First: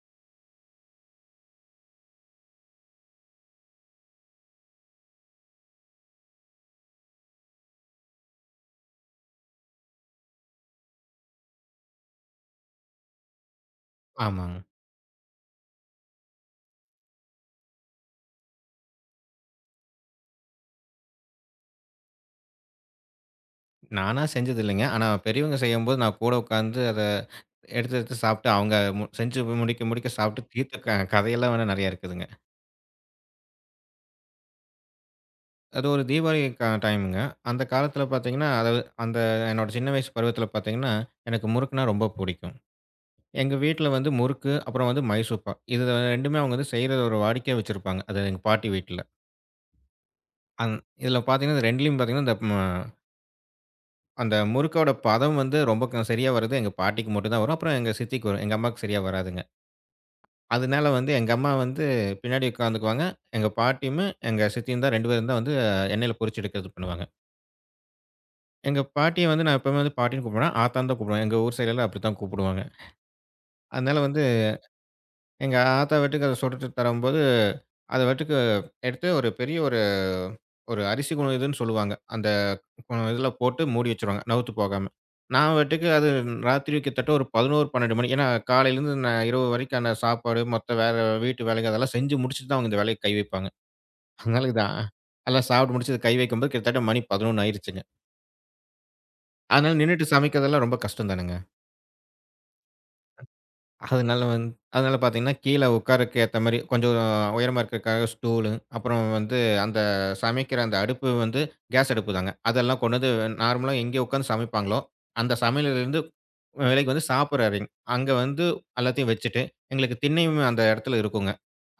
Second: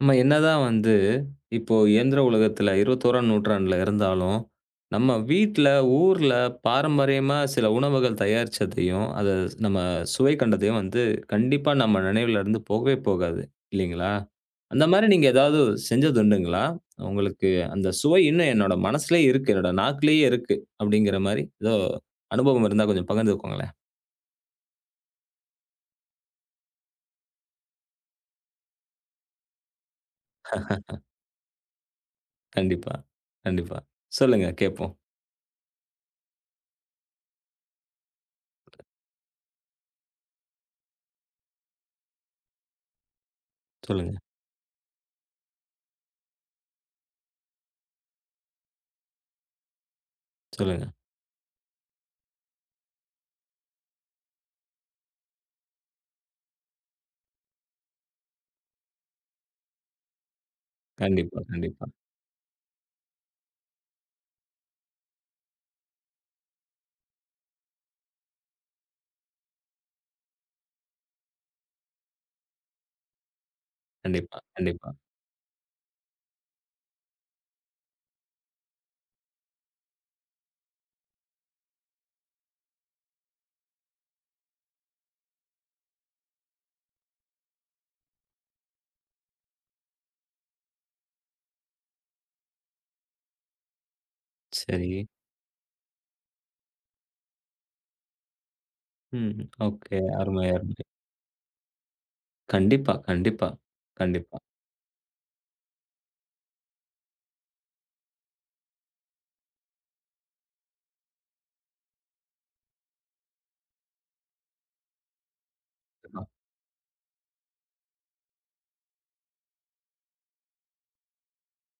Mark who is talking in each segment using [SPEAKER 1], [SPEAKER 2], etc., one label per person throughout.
[SPEAKER 1] நம்ம என்னதான் வந்து இப்போ இயந்திர உலகத்துல 21ஆம் நூற்றாண்டுல இருந்தாலும், நம்ம வீட்ல, ஊர்ல பாரம்பரியமா சில உணவுகள் தயாரிச்சதையும், அத நம்ம சுவை கண்டதையும் வந்து கண்டிப்பா நம்ம நினைவுல இருந்து போகவே போகாது. இல்லைங்களா?
[SPEAKER 2] ஆமாங்க.
[SPEAKER 1] அந்த மாரி நீங்க ஏதாவது செஞ்சது உண்டுங்களா? உங்களுக்கு அந்த சுவை இன்னும் என்னோட மனசுலயே இருக்கு. என்னோட நாக்குலயே இருக்கு. அப்படிங்கிற மாரி ஏதோ அனுபவம் இருந்தா கொஞ்சம் பகிர்ந்துக்கோங்களேன்.
[SPEAKER 2] நானா செஞ்சது இல்லைங்க. ஆனா பெரியவங்க செய்யும்போது நான் கூட உட்கார்ந்து அத எடுத்து எடுத்து சாப்பிட்டு அவங்க செஞ்சு முடிக்க முடிக்க சாப்பிட்டு தீர்த்த கதையெல்லாம் வேணா நெறையா இருக்குதுங்க.
[SPEAKER 1] கண்டிப்பா, கண்டிப்பா. சொல்லுங்க கேட்போம்.
[SPEAKER 2] அது ஒரு தீபாவளி டைமுங்க. அந்த காலத்தில பார்த்தீங்கன்னா, அதாவது அந்த என்னோட சின்ன வயசு பருவத்தில பார்த்தீங்கன்னா, எனக்கு முறுக்குன்னா ரொம்ப புடிக்கும். எங்க வீட்ல வந்து
[SPEAKER 1] சொல்லுங்க,
[SPEAKER 2] முறுக்கு, அப்புறம் வந்து மைசூர்பாக். இது 2மே அவங்க வந்து செய்றத ஒரு வாடிக்கையா வச்சிருப்பாங்க. அது எங்க பாட்டி வீட்ல. அந்
[SPEAKER 1] சொல்லுங்க.
[SPEAKER 2] இதில பார்த்தீங்கன்னா, இந்த 2லயும் பார்த்தீங்கன்னா, இந்த ம அந்த முறுக்கோட பதம் வந்து ரொம்ப சரியா வரது எங்க பாட்டிக்கு மட்டும் தான் வரும். அப்புறம் எங்க சித்திக்கு வரும். எங்க அம்மாவுக்கு சரியா வராதுங்க. அதனால வந்து எங்க
[SPEAKER 1] கண்டிப்பா,
[SPEAKER 2] அம்மா வந்து
[SPEAKER 1] கண்டிப்பா,
[SPEAKER 2] பின்னாடி உட்காந்துக்குவாங்க. எங்க பாட்டியும், எங்க சித்தியும் தான் 2 பேரும் தான் வந்து எண்ணெயில பொரிச்சு எடுக்கிறது பண்ணுவாங்க. எங்க பாட்டிய வந்து நான் எப்பவுமே வந்து பாட்டின்னு கூப்பிடுவேனா, ஆத்தான்னு தான் கூப்பிடுவேன். எங்க ஊர் சைடுலாம் அப்படித்தான் கூப்பிடுவாங்க. அதனால வந்து
[SPEAKER 1] கண்டிப்பா, கண்டிப்பா.
[SPEAKER 2] எங்க ஆத்தா வாட்டுக்கு அத சுட்டுட்டு தரும்போது, அத வாட்டுக்கு எடுத்து ஒரு பெரிய ஒரு ஒரு அரிசி குண இதுன்னு சொல்லுவாங்க. அந்த இதுல போட்டு மூடி வச்சுருவாங்க, நவுத்து போகாம. நான் பாட்டுக்கு அது ராத்திரி கிட்டத்தட்ட ஒரு 11, 12 மணி ஏன்னா காலையிலேருந்து நான் இரவு வரைக்கான சாப்பாடு, மொத்த வேலை வீட்டு வேலைகள் அதெல்லாம் செஞ்சு முடிச்சுட்டு தான் அவங்க இந்த வேலைக்கு கை வைப்பாங்க. அதனால இது
[SPEAKER 1] சரி.
[SPEAKER 2] அதெல்லாம் சாப்பிட்டு முடிச்சு இதை கை வைக்கும்போது கிட்டத்தட்ட மணி 11 ஆயிருச்சுங்க.
[SPEAKER 1] ம்.
[SPEAKER 2] அதனால
[SPEAKER 1] ஓகே.
[SPEAKER 2] நின்னுட்டு
[SPEAKER 1] அருமை,
[SPEAKER 2] சமைக்கிறதெல்லாம்
[SPEAKER 1] அருமை.
[SPEAKER 2] ரொம்ப கஷ்டம் தானுங்க.
[SPEAKER 1] கண்டிப்பா, கண்டிப்பா,
[SPEAKER 2] அதனால
[SPEAKER 1] கண்டிப்பா,
[SPEAKER 2] வந் அதனால பார்த்தீங்கன்னா, கீழ உட்காரக்கு ஏத்த மாரி கொஞ்சம் உயரமா இருக்கறக்காக ஸ்டூலு, அப்புறம் வந்து அந்த சமைக்கிற அந்த அடுப்பு வந்து கேஸ் அடுப்பு தாங்க. அதெல்லாம் கொண்டு வந்து நார்மலா எங்கே உட்காந்து சமைப்பாங்களோ, அந்த சமையலறையிலருந்து
[SPEAKER 1] கண்டிப்பா,
[SPEAKER 2] விலகி வந்து சாப்பிடுற அறை. அங்க வந்து எல்லாத்தையும் வச்சுட்டு, எங்களுக்கு திண்ணையும் அந்த இடத்துல இருக்குங்க.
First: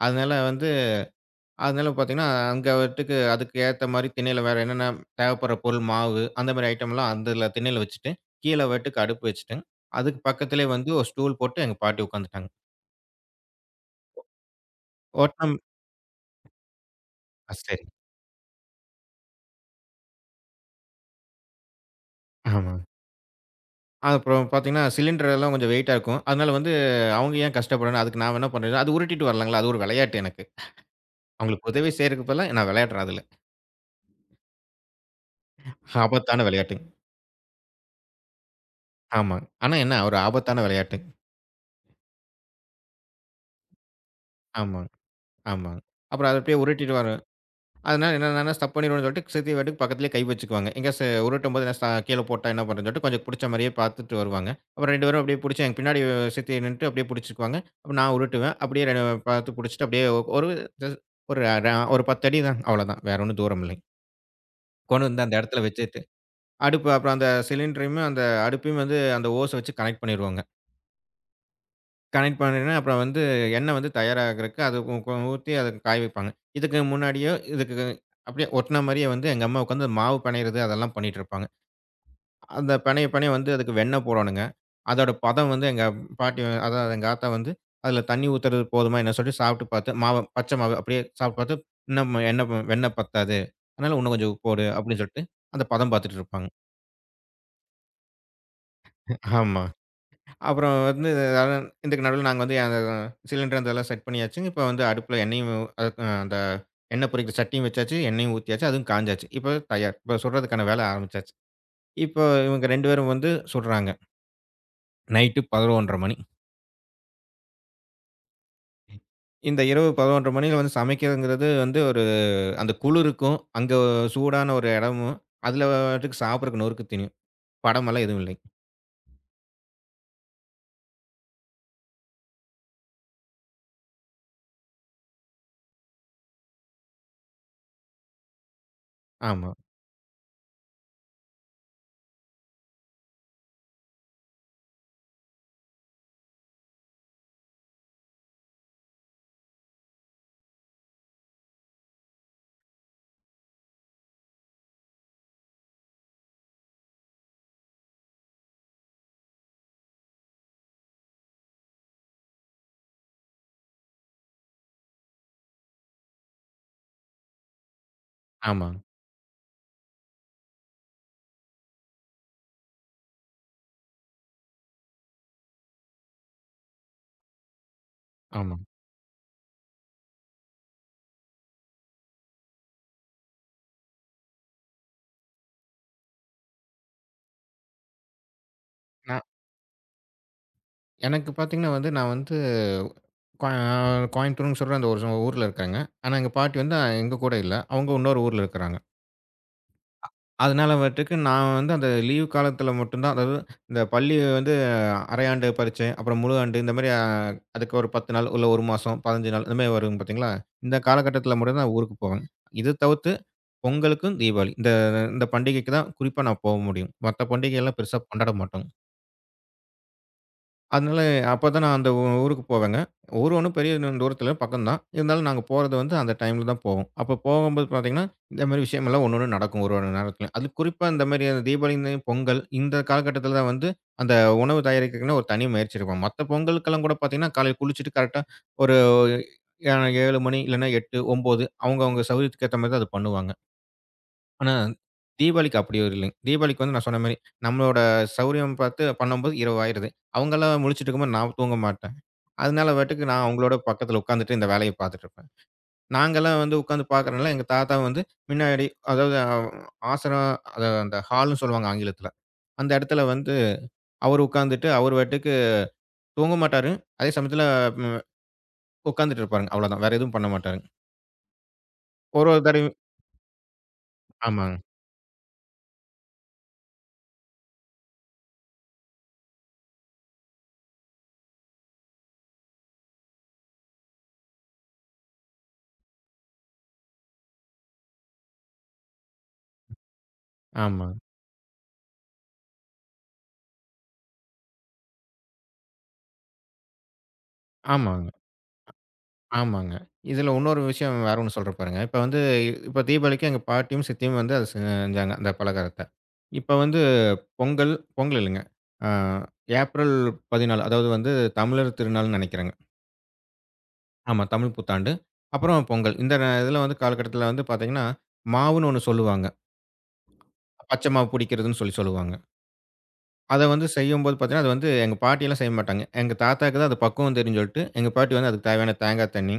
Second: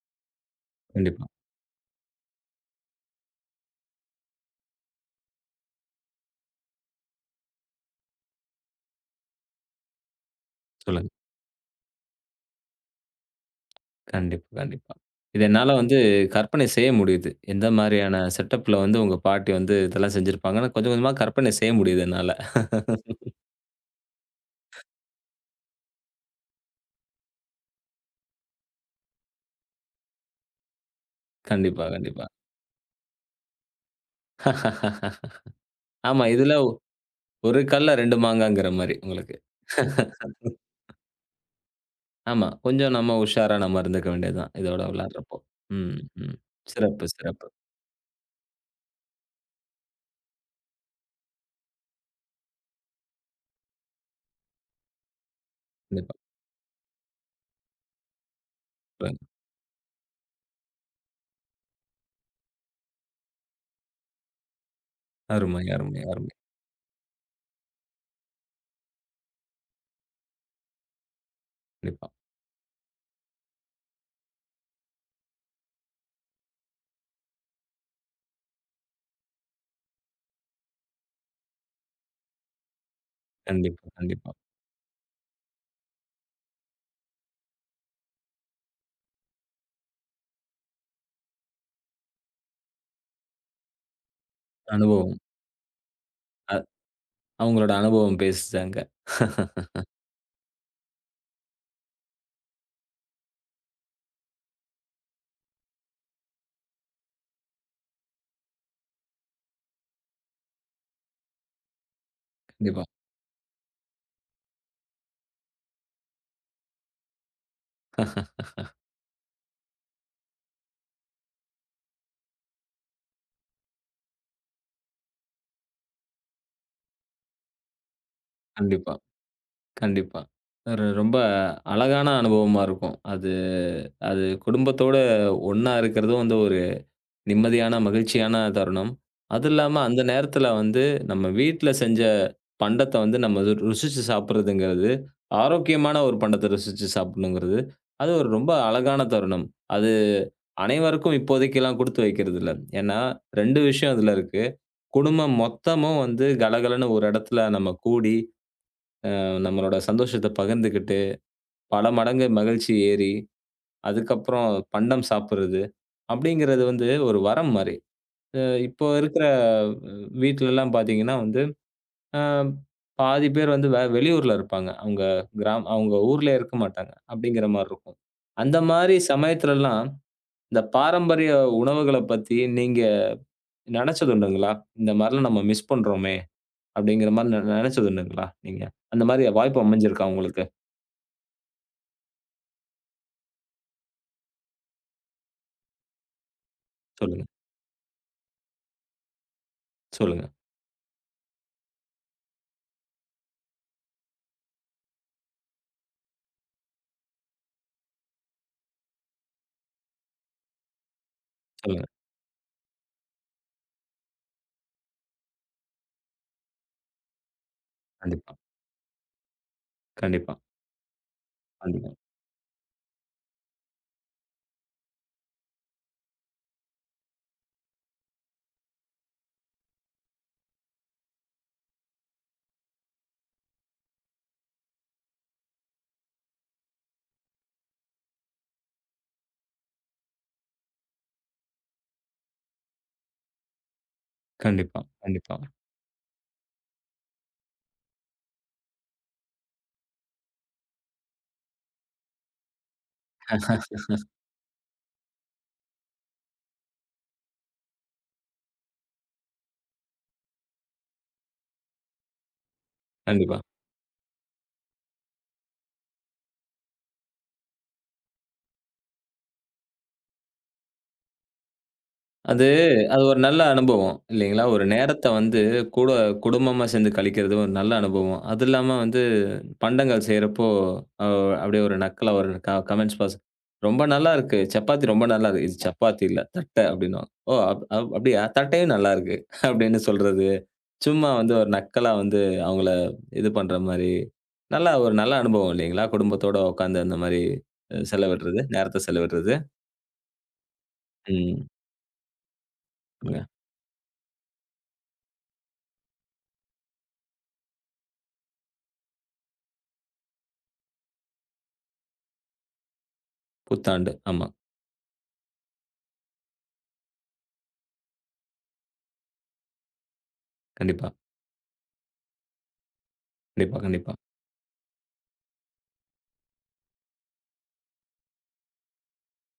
[SPEAKER 2] அதனால வந்து
[SPEAKER 1] கண்டிப்பா.
[SPEAKER 2] அதனால பார்த்தீங்கன்னா, அங்க வந்துட்டுக்கு அதுக்கு ஏத்த மாரி திண்ணையில வேற என்னென்ன தேவைப்படுற பொருள் மாவு, அந்த மாரி ஐட்டம்லாம் அந்தல திண்ணையில வச்சுட்டு, கீழ வந்துட்டுக்கு அடுப்பு வச்சுட்டு, அதுக்கு பக்கத்திலேயே வந்து ஒரு
[SPEAKER 1] சொல்லுங்க.
[SPEAKER 2] ஸ்டூல் போட்டு எங்க பாட்டி உட்காந்துட்டாங்க.
[SPEAKER 1] கண்டிப்பா, கண்டிப்பா. இத என்னால வந்து கற்பனை செய்ய முடியுது. எந்த
[SPEAKER 2] சரி.
[SPEAKER 1] மாரியான செட்டப்ல வந்து உங்க பாட்டி வந்து இதெல்லாம் செஞ்சிருப்பாங்கன்னு கொஞ்சம் கொஞ்சமா கற்பனை செய்ய முடியுது என்னால.
[SPEAKER 2] ஆமா. அப்புறம் பார்த்தீங்கன்னா, சிலிண்டர் எல்லாம் கொஞ்சம் வெயிட்டா இருக்கும். அதனால வந்து அவங்க ஏன் கஷ்டப்படணும்? அதுக்கு நான் என்ன பண்றேன்னா, அது உருட்டிட்டு வரலாங்களா? அது ஒரு விளையாட்டு எனக்கு. அவங்களுக்கு
[SPEAKER 1] கண்டிப்பா,
[SPEAKER 2] உதவி
[SPEAKER 1] கண்டிப்பா.
[SPEAKER 2] செய்றதுக்கு பதிலா நான் விளையாடுறேன் அதுல.
[SPEAKER 1] ஆமா,
[SPEAKER 2] ஆபத்தான
[SPEAKER 1] இதுல
[SPEAKER 2] விளையாட்டுங்க.
[SPEAKER 1] ஒரு கல்ல 2 மாங்காங்கிற மாரி உங்களுக்கு.
[SPEAKER 2] ஆமாங்க. ஆனா என்ன ஒரு ஆபத்தான விளையாட்டுங்க.
[SPEAKER 1] ஆமா, கொஞ்சம் நம்ம உஷாரா நம்ம இருந்துக்க வேண்டியது தான். இதோட
[SPEAKER 2] ஆமாங்க,
[SPEAKER 1] விளையாடுறப்போ.
[SPEAKER 2] ஆமாங்க.
[SPEAKER 1] ம்,
[SPEAKER 2] அப்புறம்
[SPEAKER 1] ம்.
[SPEAKER 2] அத அப்படியே உருட்டிட்டு
[SPEAKER 1] சிறப்பு,
[SPEAKER 2] வர
[SPEAKER 1] சிறப்பு.
[SPEAKER 2] அதனால என்னன்னா ஸ்டப் பண்ணிடுவோம்னு சொல்லிட்டு சேர்த்து வாட்டுக்கு பக்கத்திலேயே கை வச்சுக்குவாங்க. எங்க ச உருட்டும்போது என்ன கீழ போட்டா என்ன பண்ணுறதுன்னு சொல்லிட்டு கொஞ்சம் புடிச்ச மாரியே பார்த்துட்டு வருவாங்க. அப்புறம் 2 பேரும் அப்படியே புடிச்சு எங்க பின்னாடி
[SPEAKER 1] கண்டிப்பா.
[SPEAKER 2] சித்தி நின்னுட்டு அப்படியே புடிச்சுக்குவாங்க. அப்ப நான் உருட்டுவேன். அப்படியே ரெ
[SPEAKER 1] சொல்லுங்க.
[SPEAKER 2] பார்த்து புடிச்சுட்டு அப்படியே ஒரு ஜஸ்ட் ஒரு ர ஒரு 10 அடி தான் அவ்வளோதான். வேற ஒண்ணும் தூரம் இல்லைங்க. கொண்டு வந்து அந்த
[SPEAKER 1] அருமை,
[SPEAKER 2] இடத்துல வச்சுட்டு,
[SPEAKER 1] அருமை, அருமை.
[SPEAKER 2] அடுப்பு அப்புறம் அந்த சிலிண்டரையுமே அந்த அடுப்பையும் வந்து அந்த ஓஸ வச்சு கனெக்ட் பண்ணிடுவோங்க.
[SPEAKER 1] கண்டிப்பா,
[SPEAKER 2] கனெக்ட் பண்ணினேன்னா, அப்புறம் வந்து எண்ணெய் வந்து தயாராகறக்கு அது கொ கொ ஊத்தி அத காய வைப்பாங்க. இதுக்கு முன்னாடியோ, இதுக்கு அப்படியே ஒட்டுன மாரியே வந்து எங்க அம்மா உட்காந்து மாவு பெணையறது அதெல்லாம் பண்ணிட்டுருப்பாங்க. அந்த பெணைய பெணைய வந்து அதுக்கு
[SPEAKER 1] கண்டிப்பா,
[SPEAKER 2] வெண்ணெய்
[SPEAKER 1] கண்டிப்பா.
[SPEAKER 2] போடணுங்க. அதோட பதம் வந்து அதாவது எங்க ஆத்தா வந்து, அதில தண்ணி ஊத்துறது போதுமா என்னன்னு சொல்லிட்டு சாப்பிட்டு பார்த்து, மாவு பச்சை மாவு அப்படியே சாப்பிட்டு பார்த்து, இன்னும் எண்ணெய் வெண்ணெய் பத்தாது. அதனால இன்னும் கொஞ்சம் போடு அப்படின்னு
[SPEAKER 1] அனுபவம்.
[SPEAKER 2] சொல்லிட்டு, அந்த பதம் பார்த்துட்டு இருப்பாங்க.
[SPEAKER 1] அவங்களோட அனுபவம் பேசுதாங்க.
[SPEAKER 2] ஆமா. அப்புறம் வந்து அதான் இதுக்கு நடுவுல நாங்க வந்து அந்த சிலிண்டர் அதெல்லாம் செட் பண்ணியாச்சுங்க. இப்ப வந்து அடுப்புல எண்ணெயும் அதுக்கு அந்த எண்ணெய் பொரிக்கிற சட்டியும் வச்சாச்சு, எண்ணெயும் ஊத்தியாச்சு, அதுவும் காய்ஞ்சாச்சு. இப்ப தயார். இப்ப சுடுறதுக்கான வேலை ஆரம்பிச்சாச்சு. இப்போ இவங்க
[SPEAKER 1] கண்டிப்பா,
[SPEAKER 2] 2 பேரும் வந்து சுடுறாங்க. நைட்டு 11:30 மணி. இந்த இரவு 11:30 மணியில வந்து சமைக்கிறதுங்கிறது வந்து ஒரு அந்த குளிருக்கும், அங்க சூடான ஒரு இடமும், அதுல பாட்டுக்கு சாப்பிடறக்கு நொறுக்கு தீனியும். படமெல்லாம் எதுவும் இல்லைங்க.
[SPEAKER 1] கண்டிப்பா, கண்டிப்பா. ஒரு ரொம்ப அழகான அனுபவமா இருக்கும். அது அது குடும்பத்தோட ஒண்ணா இருக்கிறதும் வந்து ஒரு நிம்மதியான, மகிழ்ச்சியான தருணம். அது
[SPEAKER 2] ஆமா,
[SPEAKER 1] இல்லாம அந்த நேரத்தில வந்து நம்ம வீட்ல செஞ்ச பண்டத்த வந்து நம்ம ருசிச்சு சாப்பிடுறதுங்கிறது, ஆரோக்கியமான ஒரு பண்டத்த ருசிச்சு சாப்பிடணுங்கிறது, அது ஒரு ரொம்ப அழகான தருணம். அது அனைவருக்கும் இப்போதைக்கெல்லாம் குடுத்து வைக்கிறதில்ல. ஏன்னா 2 விஷயம் அதுல இருக்கு. குடும்பம் மொத்தமும் வந்து கலகலன்னு ஒரு இடத்துல நம்ம கூடி, நம்மளோட சந்தோஷத்த பகிர்ந்துக்கிட்டு, பல மடங்கு மகிழ்ச்சி ஏறி, அதுக்கப்புறம் பண்டம் சாப்பிடுறது, அப்படிங்கிறது வந்து ஒரு வரம் மாரி. அ
[SPEAKER 2] ஆமாங்க,
[SPEAKER 1] இப்போ இருக்கிற வீட்லலாம் பார்த்தீங்கன்னா வந்து, அ பாதி பேர் வந்து வெளியூர்ல இருப்பாங்க. அவங்க அவங்க ஊர்லயே இருக்க மாட்டாங்க, அப்படிங்கிற மாரி இருக்கும். அந்த
[SPEAKER 2] ஆமாங்க.
[SPEAKER 1] மாரி சமயத்துலலாம், இந்த பாரம்பரிய உணவுகள பத்தி நீங்க நெனச்சது உண்டுங்களா? இந்த மாரிலாம் நம்ம மிஸ் பண்றோமே! அப்படிங்கிற மாரி நெனச்சதுண்டுங்களா நீங்க? அந்த
[SPEAKER 2] நான்
[SPEAKER 1] மாரி வாய்ப்பு அமைஞ்சிருக்கா உங்களுக்கு?
[SPEAKER 2] எனக்கு பார்த்தீங்கன்னா வந்து நான் வந்து கோய கோயம்புத்தூர்ன்னு சொல்ற அந்த ஒரு ஊர்ல இருக்காங்க. ஆனா எங்க பாட்டி வந்து எங்க
[SPEAKER 1] சொல்லுங்க,
[SPEAKER 2] கூட இல்ல. அவங்க இன்னொரு ஊர்ல இருக்கிறாங்க.
[SPEAKER 1] சொல்லுங்க,
[SPEAKER 2] அதனால வந்துட்டுக்கு நான் வந்து அந்த லீவ் காலத்தில மட்டும் தான் அதாவது இந்த பள்ளி வந்து அரையாண்டு பரீட்சை, அப்புறம் முழு ஆண்டு இந்த மாரி அதுக்கு ஒரு 10 நாள், இல்ல 1 மாசம், 15 நாள் இந்த மாரி வரும் பார்த்தீங்களா? இந்த காலகட்டத்தில மட்டும் தான்
[SPEAKER 1] சொல்லுங்க.
[SPEAKER 2] ஊருக்கு போவேன். இது தவிர்த்து பொங்கலுக்கும், தீபாவளி இந்த இந்த பண்டிகைக்கு தான் குறிப்பா நான் போக முடியும். மத்த பண்டிகைலாம் பெருசா கொண்டாட
[SPEAKER 1] கண்டிப்பா,
[SPEAKER 2] மாட்டோங்க.
[SPEAKER 1] கண்டிப்பா,
[SPEAKER 2] அதனால அப்பதான் நான் அந்த
[SPEAKER 1] கண்டிப்பா,
[SPEAKER 2] ஊருக்கு போவேங்க. ஊர் ஒண்ணும் பெரிய தூரத்தில பக்கம் தான். இருந்தாலும் நாங்க போறது வந்து அந்த டைம்ல தான் போவோம். அப்ப போகும்போது பார்த்தீங்கன்னா, இந்த மாரி விஷயமெல்லாம் ஒண்ணு ஒண்ணு நடக்கும் ஒரு ஒரு நேரத்தில. அது குறிப்பா இந்த மாரி தீபாவளி, இந்த பொங்கல் இந்த காலகட்டத்தில தான் வந்து அந்த உணவு தயாரிக்கிறதுக்குன்னு ஒரு தனி முயற்சி எடுப்போம். மத்த பொங்கலுக்கெல்லாம் கூட பார்த்தீங்கன்னா, காலையில குளிச்சுட்டு கரெக்ட்டா ஒரு ஏ 7 மணி இல்லன்னா 8, 9 அவங்கவங்க சௌகரியத்துக்கு ஏத்த மாரி தான் அது பண்ணுவாங்க. ஆனா,
[SPEAKER 1] கண்டிப்பா, கண்டிப்பா.
[SPEAKER 2] தீபாவளிக்கு அப்படி ஒரு இல்லைங்க. தீபாவளிக்கு வந்து நான் சொன்ன மாரி, நம்மளோட சௌரியம் பார்த்து பண்ணும்போது இரவு ஆயிடுது. அவங்கலாம் முழிச்சுட்டு இருக்கும்போது நான் தூங்க மாட்டேன். அதனால பாட்டுக்கு நான் அவங்களோட பக்கத்துல உட்காந்துட்டு இந்த வேலைய பார்த்துட்டு இருப்பேன். நாங்கலாம் வந்து உட்காந்து பார்க்கறனால, எங்க தாத்தா வந்து முன்னாடி அதாவது ஆசனம் அத அந்த ஹால்ன்னு சொல்லுவாங்க ஆங்கிலத்துல. அந்த இடத்துல வந்து
[SPEAKER 1] கண்டிப்பா.
[SPEAKER 2] அவரு உட்காந்துட்டு அவரு பாட்டுக்கு தூங்க மாட்டாரு. அதே சமயத்துல ம் உட்காந்துட்டு இருப்பாருங்க. அவ்வளோதான். வேற எதுவும் பண்ண மாட்டாருங்க. ஒரு ஒரு
[SPEAKER 1] அது
[SPEAKER 2] தடவையும்
[SPEAKER 1] அது ஒரு நல்ல அனுபவம் இல்லைங்களா?
[SPEAKER 2] ஆமாங்க,
[SPEAKER 1] ஒரு நேரத்த வந்து கூட குடும்பமா சேர்ந்து கழிக்கிறது ஒரு நல்ல அனுபவம். அது இல்லாம வந்து பண்டங்கள் செய்றப்போ, அ அப்படியே ஒரு நக்கலா ஒரு கமெண்ட்ஸ் பாஸ் "ரொம்ப நல்லா இருக்கு. சப்பாத்தி ரொம்ப நல்லா இருக்கு." "இது சப்பாத்தி இல்ல, தட்ட" அப்படின்னுவாங்க. "ஓ! அப் அப் அப்படியா? தட்டையும் நல்லா இருக்கு." அப்படின்னு சொல்றது.
[SPEAKER 2] ஆமாங்க,
[SPEAKER 1] சும்மா வந்து ஒரு நக்கலா வந்து அவங்கள இது பண்ற மாரி, நல்லா ஒரு நல்ல அனுபவம் இல்லைங்களா? குடும்பத்தோட உட்கார்ந்து அந்த மாரி
[SPEAKER 2] ஆமாங்க.
[SPEAKER 1] செலவிடுறது, நேரத்த செலவிடுறது.
[SPEAKER 2] ஆமாங்க. இதில இன்னொரு விஷயம் வேற ஒண்ணு
[SPEAKER 1] ம்.
[SPEAKER 2] சொல்றேன் பாருங்க. இப்ப வந்து இப்ப
[SPEAKER 1] ங்க
[SPEAKER 2] தீபாவளிக்கு எங்க பாட்டியும், சித்தியும் வந்து அத செஞ்சாங்க, அந்த பலகாரத்த. இப்ப வந்து பொங்கல் பொங்கல் இல்லங்க. அ ஏப்ரல் 14 அதாவது வந்து தமிழர் திருநாள்ன்னு நெனைக்கிறேங்க.
[SPEAKER 1] புத்தாண்டு.
[SPEAKER 2] ஆமா,
[SPEAKER 1] ஆமா.
[SPEAKER 2] தமிழ் புத்தாண்டு. அப்புறம் பொங்கல். இந்த இதில வந்து காலகட்டத்தில வந்து பார்த்தீங்கன்னா, மாவுன்னு ஒண்ணு சொல்லுவாங்க.
[SPEAKER 1] கண்டிப்பா,
[SPEAKER 2] பச்ச மாவு புடிக்கிறதுன்னு சொல்லி சொல்லுவாங்க. அத
[SPEAKER 1] கண்டிப்பா,
[SPEAKER 2] வந்து
[SPEAKER 1] கண்டிப்பா.
[SPEAKER 2] செய்யும்போது பார்த்தீங்கன்னா, அது வந்து எங்க பாட்டிலாம் செய்ய மாட்டாங்க. எங்க தாத்தாவுக்கு தான் அது பக்குவம் தெரியும்னு சொல்லிட்டு, எங்க பாட்டி வந்து அதுக்கு தேவையான தேங்காய் தண்ணி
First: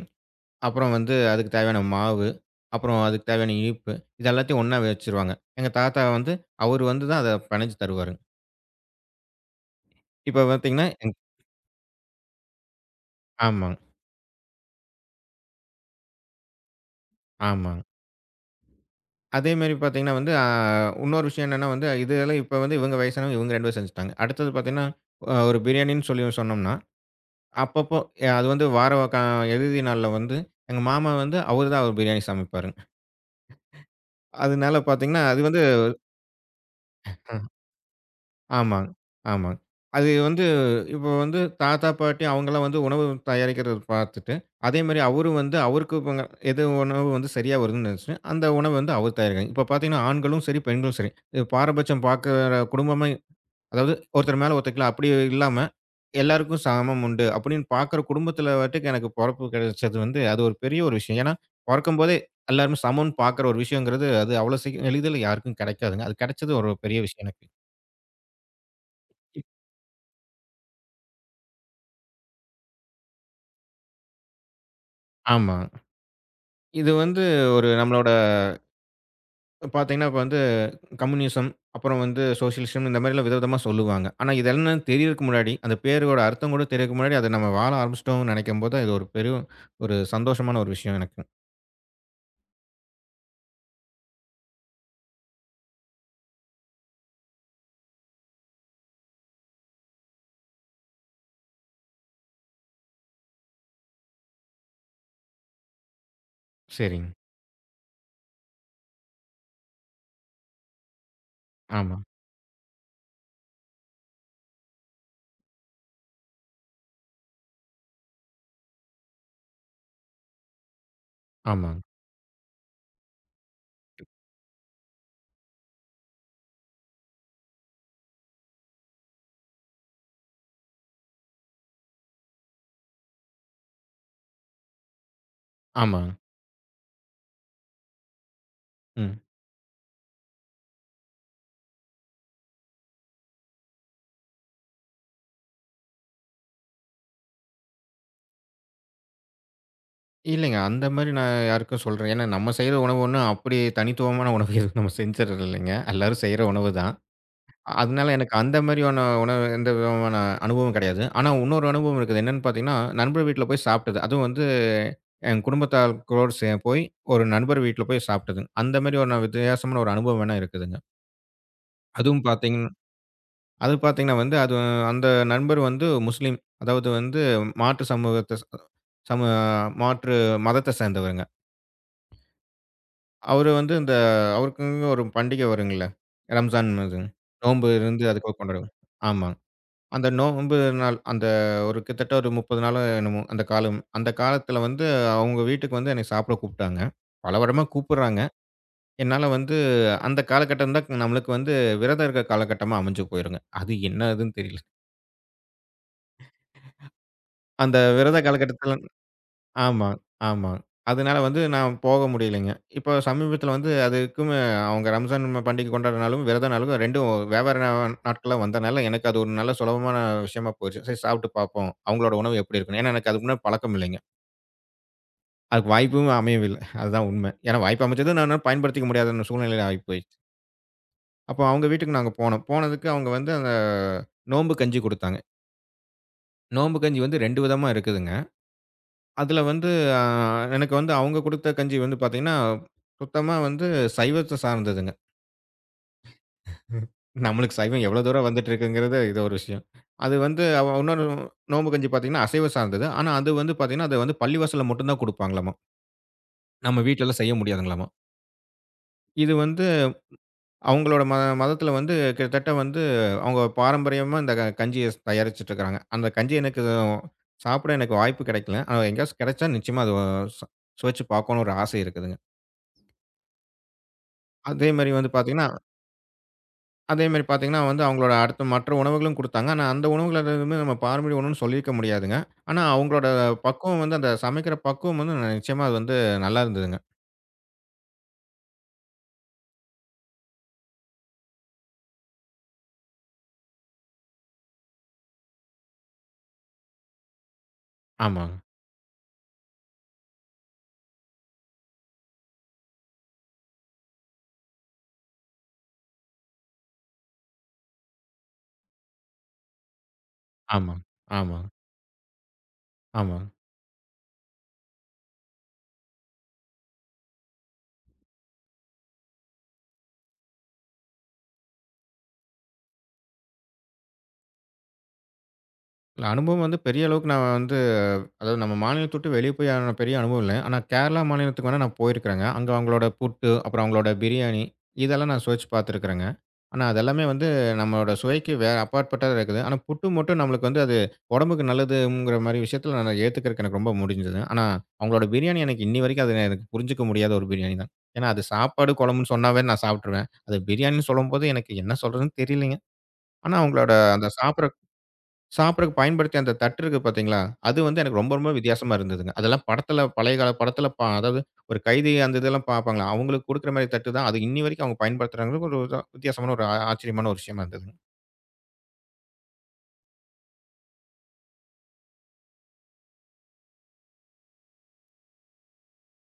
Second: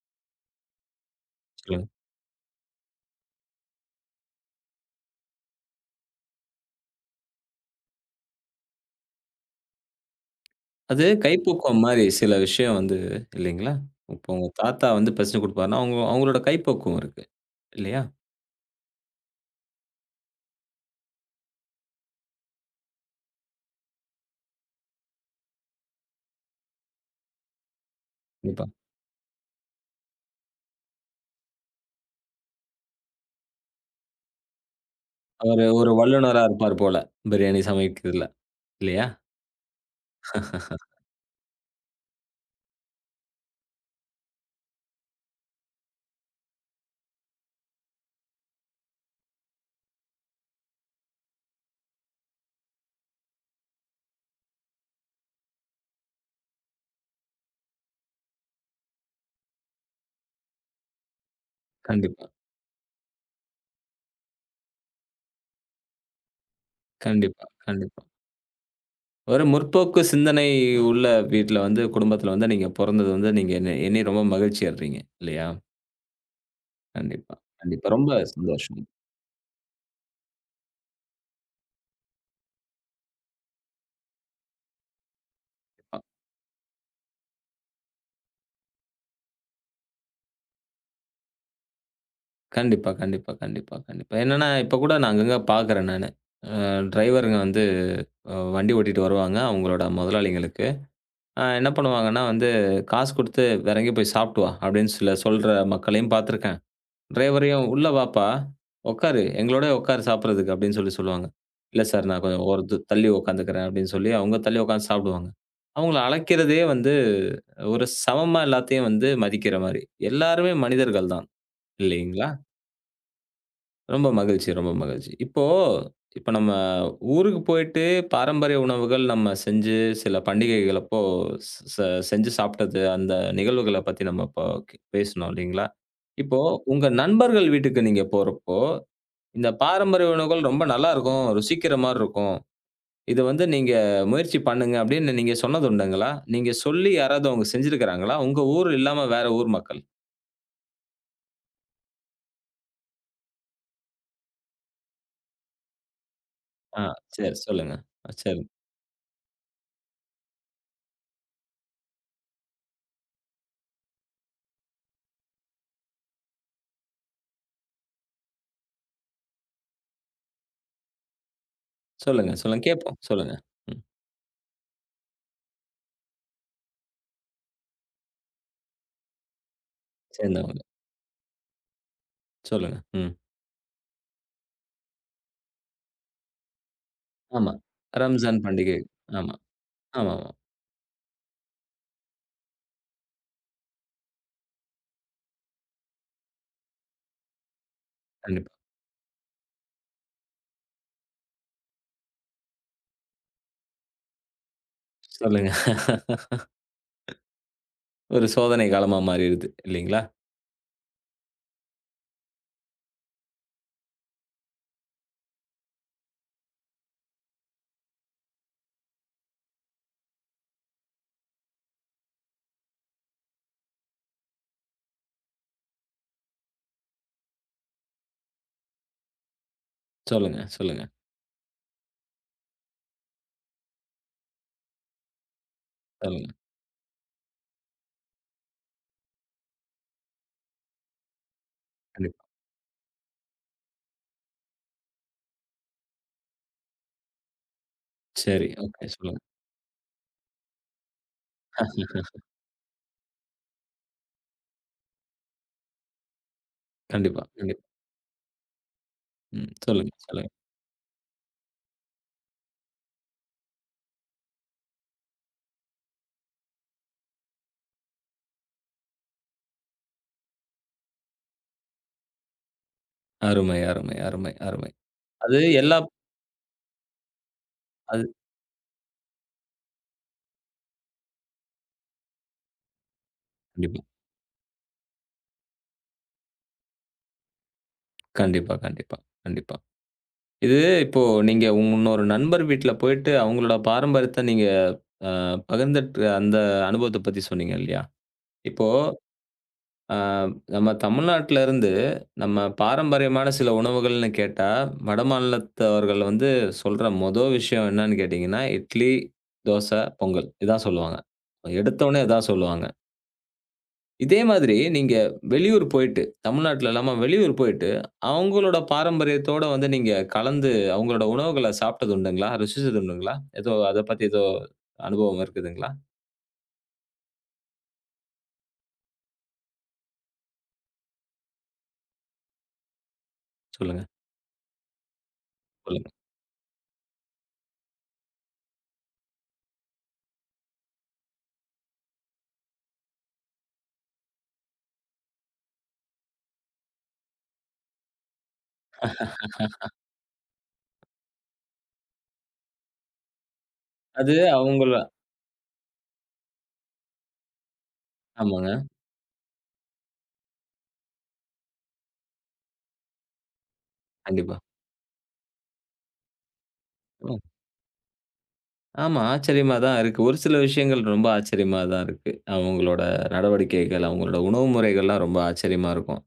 [SPEAKER 2] அப்புறம் வந்து அதுக்கு தேவையான
[SPEAKER 1] சொல்லுங்க.
[SPEAKER 2] மாவு, அப்புறம் அதுக்கு தேவையான இனிப்பு, இது எல்லாத்தையும் ஒண்ணா வச்சுருவாங்க. எங்க தாத்தா வந்து அவரு வந்து தான் அத பெனஞ்சு தருவாருங்க. இப்ப பார்த்தீங்கன்னா
[SPEAKER 1] அது கைப்பக்குவம் மாரி சில விஷயம் வந்து இல்லைங்களா?
[SPEAKER 2] ஆமாங்க,
[SPEAKER 1] இப்போ உங்க தாத்தா வந்து பிசைஞ்சு குடுப்பாருன்னா, அவங்க அவங்களோட கைப்பக்குவம் இருக்கு.
[SPEAKER 2] ஆமாங்க.
[SPEAKER 1] இல்லையா?
[SPEAKER 2] அதேமாரி பார்த்தீங்கன்னா வந்து இன்னொரு விஷயம் என்னன்னா வந்து இதெல்லாம் இப்ப வந்து இவங்க வயசானவங்க இவங்க 2 பேரும் செஞ்சுட்டாங்க. அடுத்தது பார்த்தீங்கன்னா, ஒரு பிரியாணின்னு சொல்லி சொன்னோம்னா, அப்பப்போ ஏ, அது
[SPEAKER 1] கண்டிப்பா.
[SPEAKER 2] வந்து வார இறுதி நாள்ல வந்து எங்க மாமா வந்து அவரு தான் ஒரு பிரியாணி சமைப்பாருங்க. அதனால பார்த்தீங்கன்னா, அது வந்து
[SPEAKER 1] அவரு ஒரு வல்லுனரா இருப்பார் போல. பிரியாணி சமைக்கிறதுல.
[SPEAKER 2] ஆமாங்க,
[SPEAKER 1] இல்லையா?
[SPEAKER 2] ஆமாங்க. அது வந்து இப்போ வந்து தாத்தா, பாட்டி அவங்கலாம் வந்து உணவு தயாரிக்கிறத பார்த்துட்டு, அதேமாரி அவரும் வந்து அவருக்கு எது உணவு வந்து சரியா வருதுன்னு நினச்சு, அந்த உணவு வந்து அவர் தயாரிக்கிறாங்க. இப்போ பார்த்தீங்கன்னா, ஆண்களும் சரி, பெண்களும் சரி, இது பாரபட்சம் பார்க்குற குடும்பமே அதாவது ஒருத்தர் மேல ஒருத்தருக்கலாம் அப்படி இல்லாம, எல்லாருக்கும் சமம் உண்டு அப்படின்னு பார்க்குற குடும்பத்தில வாட்டுக்கு எனக்கு பொறப்பு கிடைச்சது வந்து, அது ஒரு பெரிய ஒரு விஷயம். ஏன்னா, பொறக்கும்போதே
[SPEAKER 1] கண்டிப்பா,
[SPEAKER 2] எல்லாருமே சமம்ன்னு பார்க்குற ஒரு விஷயங்கிறது, அது அவ்வளோ சீக்கிரம் எளிதில யாருக்கும் கிடைக்காதுங்க. அது கிடைச்சது ஒரு பெரிய விஷயம் எனக்கு.
[SPEAKER 1] கண்டிப்பா, கண்டிப்பா. ஒரு
[SPEAKER 2] இப்
[SPEAKER 1] முற்போக்கு சிந்தனை உள்ள வீட்ல வந்து, குடும்பத்தில வந்து நீங்க பொறந்தது வந்து நீங்க எண்ணி எண்ணி ரொம்ப மகிழ்ச்சி அட்றீங்க. இல்லையா?
[SPEAKER 2] ஆமா. இது வந்து
[SPEAKER 1] கண்டிப்பா,
[SPEAKER 2] ஒரு
[SPEAKER 1] கண்டிப்பா. ரொம்ப
[SPEAKER 2] நம்மளோட
[SPEAKER 1] சந்தோஷம்.
[SPEAKER 2] பார்த்தீங்கன்னா, இப்ப வந்து கம்யூனிசம், அப்புறம் வந்து சோஷியலிசம் இந்த மாரிலாம் விதவிதமா சொல்லுவாங்க. ஆனா, இது என்னன்னு தெரியறதுக்கு முன்னாடி, அந்த
[SPEAKER 1] அ
[SPEAKER 2] பேரோட அர்த்தம் கூட தெரியறதுக்கு முன்னாடி, அத நம்ம வாழ ஆரம்பிச்சுட்டோம்னு நெனைக்கும்போது, இது ஒரு பெரும் ஒரு சந்தோஷமான ஒரு விஷயம் எனக்கு.
[SPEAKER 1] கண்டிப்பா, கண்டிப்பா, கண்டிப்பா, கண்டிப்பா. என்னன்னா, இப்ப கூட நான் அங்கங்க பார்க்குறேன் நானு. அ டிரைவருங்க வந்து வண்டி ஓட்டிட்டு வருவாங்க, அவங்களோட முதலாளிங்களுக்கு. என்ன பண்ணுவாங்கன்னா வந்து, "காசு குடுத்து வேற எங்கேயும் போய் சாப்ட்டு வா" அப்டின்னு சில சொல்ற மக்களையும் பார்த்துருக்கேன்.
[SPEAKER 2] சரிங்க.
[SPEAKER 1] டிரைவரையும், "உள்ள வாப்பா! உட்காரு. எங்களோடயே உட்காரு சாப்பிடுறதுக்கு" அப்படின்னு சொல்லி சொல்லுவாங்க. "இல்ல
[SPEAKER 2] ஆமா,
[SPEAKER 1] சார் நான் கொஞ்சம் ஓரத்து தள்ளி உட்காந்துக்கிறேன்" அப்படின்னு சொல்லி அவங்க தள்ளி உட்காந்து சாப்பிடுவாங்க. அவங்கள அழைக்கிறதே வந்து ஒரு சமமா எல்லாத்தையும் வந்து மதிக்கிற மாரி. எல்லாருமே மனிதர்கள் தான்.
[SPEAKER 2] ஆமாங்க,
[SPEAKER 1] இல்லைங்களா? ரொம்ப மகிழ்ச்சி, ரொம்ப மகிழ்ச்சி. இப்போ இப்ப நம்ம ஊருக்கு போயிட்டு பாரம்பரிய உணவுகள் நம்ம செஞ்சு சில பண்டிகைகள் அப்போ ஸ் ச செஞ்சு சாப்பிட்டது, அந்த நிகழ்வுகள பத்தி நம்ம இப்போ பேசினோம் இல்லைங்களா?
[SPEAKER 2] ஆமாங்க.
[SPEAKER 1] இப்போ உங்க நண்பர்கள் வீட்டுக்கு நீங்க போறப்போ,
[SPEAKER 2] ம்.
[SPEAKER 1] இந்த பாரம்பரிய உணவுகள் ரொம்ப நல்லா இருக்கும், ருசிக்கிற மாரி இருக்கும். இத வந்து நீங்க முயற்சி பண்ணுங்க அப்படின்னு நீங்க சொன்னது உண்டுங்களா? நீங்க சொல்லி யாராவது அவங்க செஞ்சிருக்கிறாங்களா? உங்க ஊர் இல்லாம வேற ஊர் மக்கள்?
[SPEAKER 2] இல்லைங்க. அந்த மாரி நான் யாருக்கும் சொல்றேன். ஏன்னா, நம்ம செய்ற உணவு ஒண்ணும் அப்படி தனித்துவமான உணவு எதுவும் நம்ம செஞ்சுறது இல்லைங்க. எல்லாரும் செய்ற உணவு
[SPEAKER 1] ஆ
[SPEAKER 2] தான்.
[SPEAKER 1] சரி சொல்லுங்க. ஆ,
[SPEAKER 2] அதனால எனக்கு
[SPEAKER 1] சரி.
[SPEAKER 2] அந்த மாரியான உணவு எந்த விதமான அனுபவம் கிடையாது. ஆனா இன்னொரு அனுபவம் இருக்குது. என்னன்னு பார்த்தீங்கன்னா, நண்பர் வீட்ல போய் சாப்பிட்டது. அதுவும் வந்து என் குடும்பத்தார்களோடு போய் ஒரு நண்பர் வீட்ல போய் சாப்பிட்டது. அந்த மாரி ஒரு வித்தியாசமான ஒரு அனுபவம் வேணா இருக்குதுங்க. அதுவும்
[SPEAKER 1] சொல்லுங்க, சொல்லுங்க.
[SPEAKER 2] பார்த்தீங்கன்னா
[SPEAKER 1] கேட்போம். சொல்லுங்க.
[SPEAKER 2] அது
[SPEAKER 1] ம்.
[SPEAKER 2] பார்த்தீங்கன்னா வந்து அது அந்த நண்பர் வந்து முஸ்லீம். அதாவது வந்து மாற்று சமூகத்த சம மாற்று
[SPEAKER 1] சேர்ந்தவங்க.
[SPEAKER 2] மதத்த சேர்ந்தவருங்க.
[SPEAKER 1] சொல்லுங்க. ம்.
[SPEAKER 2] அவரு வந்து இந்த அவருக்குன்னு ஒரு பண்டிகை வருங்கல்ல. ரம்ஜான் இது.
[SPEAKER 1] ஆமா.
[SPEAKER 2] நோன்பு இருந்து அதுக்கு
[SPEAKER 1] ரம்ஜான்
[SPEAKER 2] கொண்டாடுவோம்.
[SPEAKER 1] பண்டிகை.
[SPEAKER 2] ஆமா.
[SPEAKER 1] ஆமா.
[SPEAKER 2] அந்த
[SPEAKER 1] ஆமாமா.
[SPEAKER 2] நோன்பு நாள், அந்த ஒரு கிட்டத்தட்ட ஒரு 30 நாளோ என்னமோ அந்த காலம். அந்த காலத்தில வந்து அவங்க வீட்டுக்கு வந்து என்னைய சாப்பிட கூப்பிட்டாங்க. பல வருடமா கூப்பிடுறாங்க.
[SPEAKER 1] கண்டிப்பா.
[SPEAKER 2] என்னால வந்து அந்த காலகட்டம் தான் நம்மளுக்கு வந்து விரதம் இருக்க காலகட்டமா அமைஞ்சு போயிருங்க. அது என்ன ஏதுன்னு தெரியல.
[SPEAKER 1] சொல்லுங்க.
[SPEAKER 2] அந்த விரத
[SPEAKER 1] ஒரு சோதனை
[SPEAKER 2] காலகட்டத்தில
[SPEAKER 1] காலமா மாறிருது
[SPEAKER 2] ஆமா,
[SPEAKER 1] இல்லைங்களா?
[SPEAKER 2] ஆமா. அதனால வந்து நான் போக முடியலைங்க. இப்போ சமீபத்தில வந்து அதுக்கும் அவங்க ரம்ஜான் பண்டிகை கொண்டாடுனாலும், விரத நாளுக்கும் 2ம் வெவ்வேறு நாட்களா வந்தனால, எனக்கு அது ஒரு நல்ல சுலபமான விஷயமா போயிருச்சு. சரி சாப்பிட்டு பார்ப்போம். அவங்களோட உணவு எப்படி இருக்குன்னு. ஏன்னா, எனக்கு அதுக்கு முன்னாடி பழக்கம் இல்லைங்க. அதுக்கு வாய்ப்பும் அமையவில்லை. அதுதான் உண்மை. ஏன்னா வாய்ப்பு அமைஞ்சது நான் என்னால பயன்படுத்திக்க முடியாத சூழ்நிலையில ஆகி போயிடுச்சு.
[SPEAKER 1] சொல்லுங்க, சொல்லுங்க,
[SPEAKER 2] அப்போ அவங்க வீட்டுக்கு நாங்க போனோம். போனதுக்கு அவங்க வந்து அந்த நோம்பு கஞ்சி குடுத்தாங்க.
[SPEAKER 1] சொல்லுங்க.
[SPEAKER 2] நோம்பு கஞ்சி வந்து 2 விதமா இருக்குதுங்க. அதில வந்து அ எனக்கு வந்து அவங்க குடுத்த கஞ்சி வந்து
[SPEAKER 1] கண்டிப்பா.
[SPEAKER 2] பாத்தீங்கன்னா, சுத்தமா வந்து சைவத்த சார்ந்ததுங்க. நம்மளுக்கு சைவம் எவ்வளோ தூரம்
[SPEAKER 1] சரி.
[SPEAKER 2] வந்துட்டு
[SPEAKER 1] ஓகே.
[SPEAKER 2] இருக்குங்கிறது இது
[SPEAKER 1] சொல்லுங்க.
[SPEAKER 2] ஒரு விஷயம். அது வந்து இன்னொரு நோம்பு கஞ்சி பாத்தீங்கன்னா, அசைவ சார்ந்தது. ஆனா அது வந்து பாத்தீங்கன்னா, அது வந்து பள்ளிவாசல்ல மட்டும் தான் குடுப்பாங்களாமா. நம்ம வீட்லலாம்
[SPEAKER 1] கண்டிப்பா,
[SPEAKER 2] செய்ய
[SPEAKER 1] கண்டிப்பா.
[SPEAKER 2] முடியாதுங்களாமா. இது
[SPEAKER 1] ம்.
[SPEAKER 2] வந்து
[SPEAKER 1] சொல்லுங்க, சொல்லுங்க.
[SPEAKER 2] அவங்களோட மதத்தில வந்து கிட்டத்தட்ட வந்து அவங்க பாரம்பரியமா இந்த கஞ்சிய தயாரிச்சுட்டு இருக்காங்க. அந்த கஞ்சி எனக்கு சாப்பிட எனக்கு வாய்ப்பு கிடைக்கல. ஆனா எங்கேயாச்சும் கிடைச்சா நிச்சயமா அது ச சுவைச்சு பாக்கணும்னு ஒரு ஆசை இருக்குதுங்க.
[SPEAKER 1] அருமை, அருமை, அருமை,
[SPEAKER 2] அதே
[SPEAKER 1] அருமை.
[SPEAKER 2] மாரி வந்து
[SPEAKER 1] அது
[SPEAKER 2] பார்த்தீங்கன்னா
[SPEAKER 1] எல்லா
[SPEAKER 2] அதே மாரி பார்த்தீங்கன்னா வந்து
[SPEAKER 1] அது
[SPEAKER 2] அவங்களோட அடுத்த மற்ற உணவுகளும் குடுத்தாங்க. ஆனா அந்த உணவுகள் எதுவுமே நம்ம பாரம்பரிய உணவுன்னு சொல்லியிருக்க முடியாதுங்க. ஆனா அவங்களோட
[SPEAKER 1] கண்டிப்பா,
[SPEAKER 2] பக்குவம் வந்து அந்த சமைக்கிற பக்குவம் வந்து நிச்சயமா அது வந்து நல்லா இருந்ததுங்க.
[SPEAKER 1] கண்டிப்பா, கண்டிப்பா, கண்டிப்பா. இது இப்போ நீங்க இன்னொரு நண்பர் வீட்ல போயிட்டு அவங்களோட பாரம்பரியத்த நீங்க அ பகிர்ந்துட்டு அந்த அனுபவத்த பத்தி சொன்னீங்க இல்லையா?
[SPEAKER 2] ஆமாங்க,
[SPEAKER 1] இப்போ ஆ, நம்ம தமிழ்நாட்டுல இருந்து, நம்ம பாரம்பரியமான சில உணவுகள்னு கேட்டா, வடமாநிலத்தவர்கள் வந்து சொல்ற மொத விஷயம் என்னன்னு கேட்டீங்கன்னா, இட்லி, தோசை, பொங்கல். இதான்
[SPEAKER 2] ஆமாங்க,
[SPEAKER 1] சொல்லுவாங்க.
[SPEAKER 2] ஆமாங்க,
[SPEAKER 1] எடுத்தோனே இதான் சொல்லுவாங்க.
[SPEAKER 2] ஆமாங்க.
[SPEAKER 1] இதே மாதிரி நீங்க வெளியூர் போயிட்டு, தமிழ்நாட்டுல இல்லாம வெளியூர் போயிட்டு, அவங்களோட பாரம்பரியத்தோட வந்து நீங்க கலந்து அவங்களோட உணவுகள சாப்பிட்டது உண்டுங்களா? ருசிச்சது உண்டுங்களா? ஏதோ அத பத்தி ஏதோ அனுபவம் இருக்குதுங்களா?
[SPEAKER 2] இல்ல அனுபவம் வந்து பெரிய அளவுக்கு நான் வந்து அதாவது நம்ம மாநிலத்த விட்டு வெளிய போய் ஆன பெரிய அனுபவம் இல்ல. ஆனா கேரளா மாநிலத்துக்கு வேணா நான் போயிருக்கிறேங்க. அங்க அவங்களோட புட்டு, அப்புறம்
[SPEAKER 1] சொல்லுங்க,
[SPEAKER 2] அவங்களோட பிரியாணி இதெல்லாம் நான் சுவைச்சு
[SPEAKER 1] சொல்லுங்க.
[SPEAKER 2] பார்த்துருக்கிறேங்க. ஆனா அதெல்லாமே வந்து நம்மளோட சுவைக்கு வேற அப்பாற்பட்டதா இருக்குது. ஆனா புட்டு மட்டும் நம்மளுக்கு வந்து அது உடம்புக்கு நல்லதுங்கிற மாரி விஷயத்துல நான் ஏத்துக்கிறதுக்கு எனக்கு ரொம்ப முடிஞ்சது. ஆனா அவங்களோட பிரியாணி எனக்கு இன்னி வரைக்கும் அது எனக்கு புரிஞ்சுக்க முடியாத ஒரு பிரியாணி தான். ஏன்னா அது சாப்பாடு, குழம்புன்னு சொன்னாவே நான் சாப்பிட்டுருவேன். அது பிரியாணின்னு சொல்லும்போது எனக்கு என்ன சொல்றதுன்னு தெரியலைங்க. ஆனா அவங்களோட அந்த
[SPEAKER 1] அது
[SPEAKER 2] சாப்பிடுற
[SPEAKER 1] அவங்கள
[SPEAKER 2] சாப்பிடறக்கு பயன்படுத்திய அந்த தட்டு இருக்கு பார்த்தீங்களா, அது வந்து எனக்கு ரொம்ப ரொம்ப
[SPEAKER 1] ஆமாங்க.
[SPEAKER 2] வித்தியாசமா இருந்ததுங்க. அதெல்லாம் படத்துல பழைய கால படத்துல அதாவது ஒரு கைதி அந்த இதெல்லாம் பார்ப்பாங்களா, அவங்களுக்கு குடுக்குற மாரி தட்டு தான். அது
[SPEAKER 1] கண்டிப்பா.
[SPEAKER 2] இன்னி வரைக்கும் அவங்க பயன்படுத்துறாங்கங்கிறது ஒரு இதா வித்தியாசமான ஒரு ஆச்சரியமான ஒரு விஷயமா இருந்ததுங்க.
[SPEAKER 1] ஆமா. ஆச்சரியமா தான் இருக்கு. ஒரு சில விஷயங்கள் ரொம்ப ஆச்சரியமா தான் இருக்கு. அவங்களோட நடவடிக்கைகள், அவங்களோட உணவு முறைகள்லாம் ரொம்ப ஆச்சரியமா இருக்கும்.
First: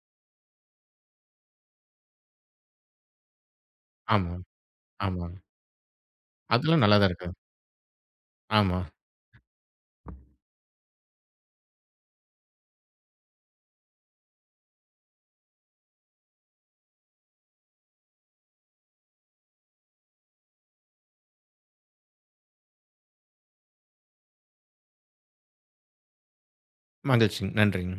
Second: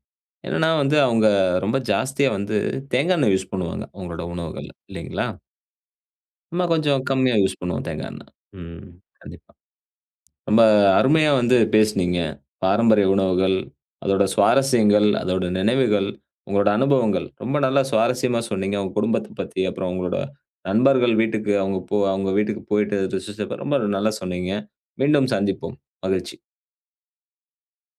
[SPEAKER 1] என்னன்னா வந்து அவங்க ரொம்ப ஜாஸ்தியா வந்து தேங்காய் எண்ணெய் யூஸ் பண்ணுவாங்க, அவங்களோட
[SPEAKER 2] ஆமா,
[SPEAKER 1] உணவுகள்ல. இல்லைங்களா?
[SPEAKER 2] ஆமாங்க.
[SPEAKER 1] நம்ம
[SPEAKER 2] அதெல்லாம் நல்லா
[SPEAKER 1] கொஞ்சம்
[SPEAKER 2] தான் இருக்கு.
[SPEAKER 1] கம்மியா யூஸ் பண்ணுவோம் தேங்காய் எண்ணெய்.
[SPEAKER 2] ஆமா.
[SPEAKER 1] ம். கண்டிப்பா. ரொம்ப அருமையா வந்து பேசுனீங்க. பாரம்பரிய உணவுகள், அதோட சுவாரஸ்யங்கள், அதோட நினைவுகள், உங்களோட அனுபவங்கள். ரொம்ப நல்லா சுவாரஸ்யமா சொன்னீங்க. உங்க குடும்பத்த பத்தி, அப்புறம் உங்களோட நண்பர்கள் வீட்டுக்கு அவங்க போ அவங்க வீட்டுக்கு போயிட்டு ருசிச்சப்ப ரொம்ப நல்லா சொன்னீங்க. மீண்டும் சந்திப்போம். மகிழ்ச்சி.
[SPEAKER 2] மகிழ்ச்சி. நன்றிங்க.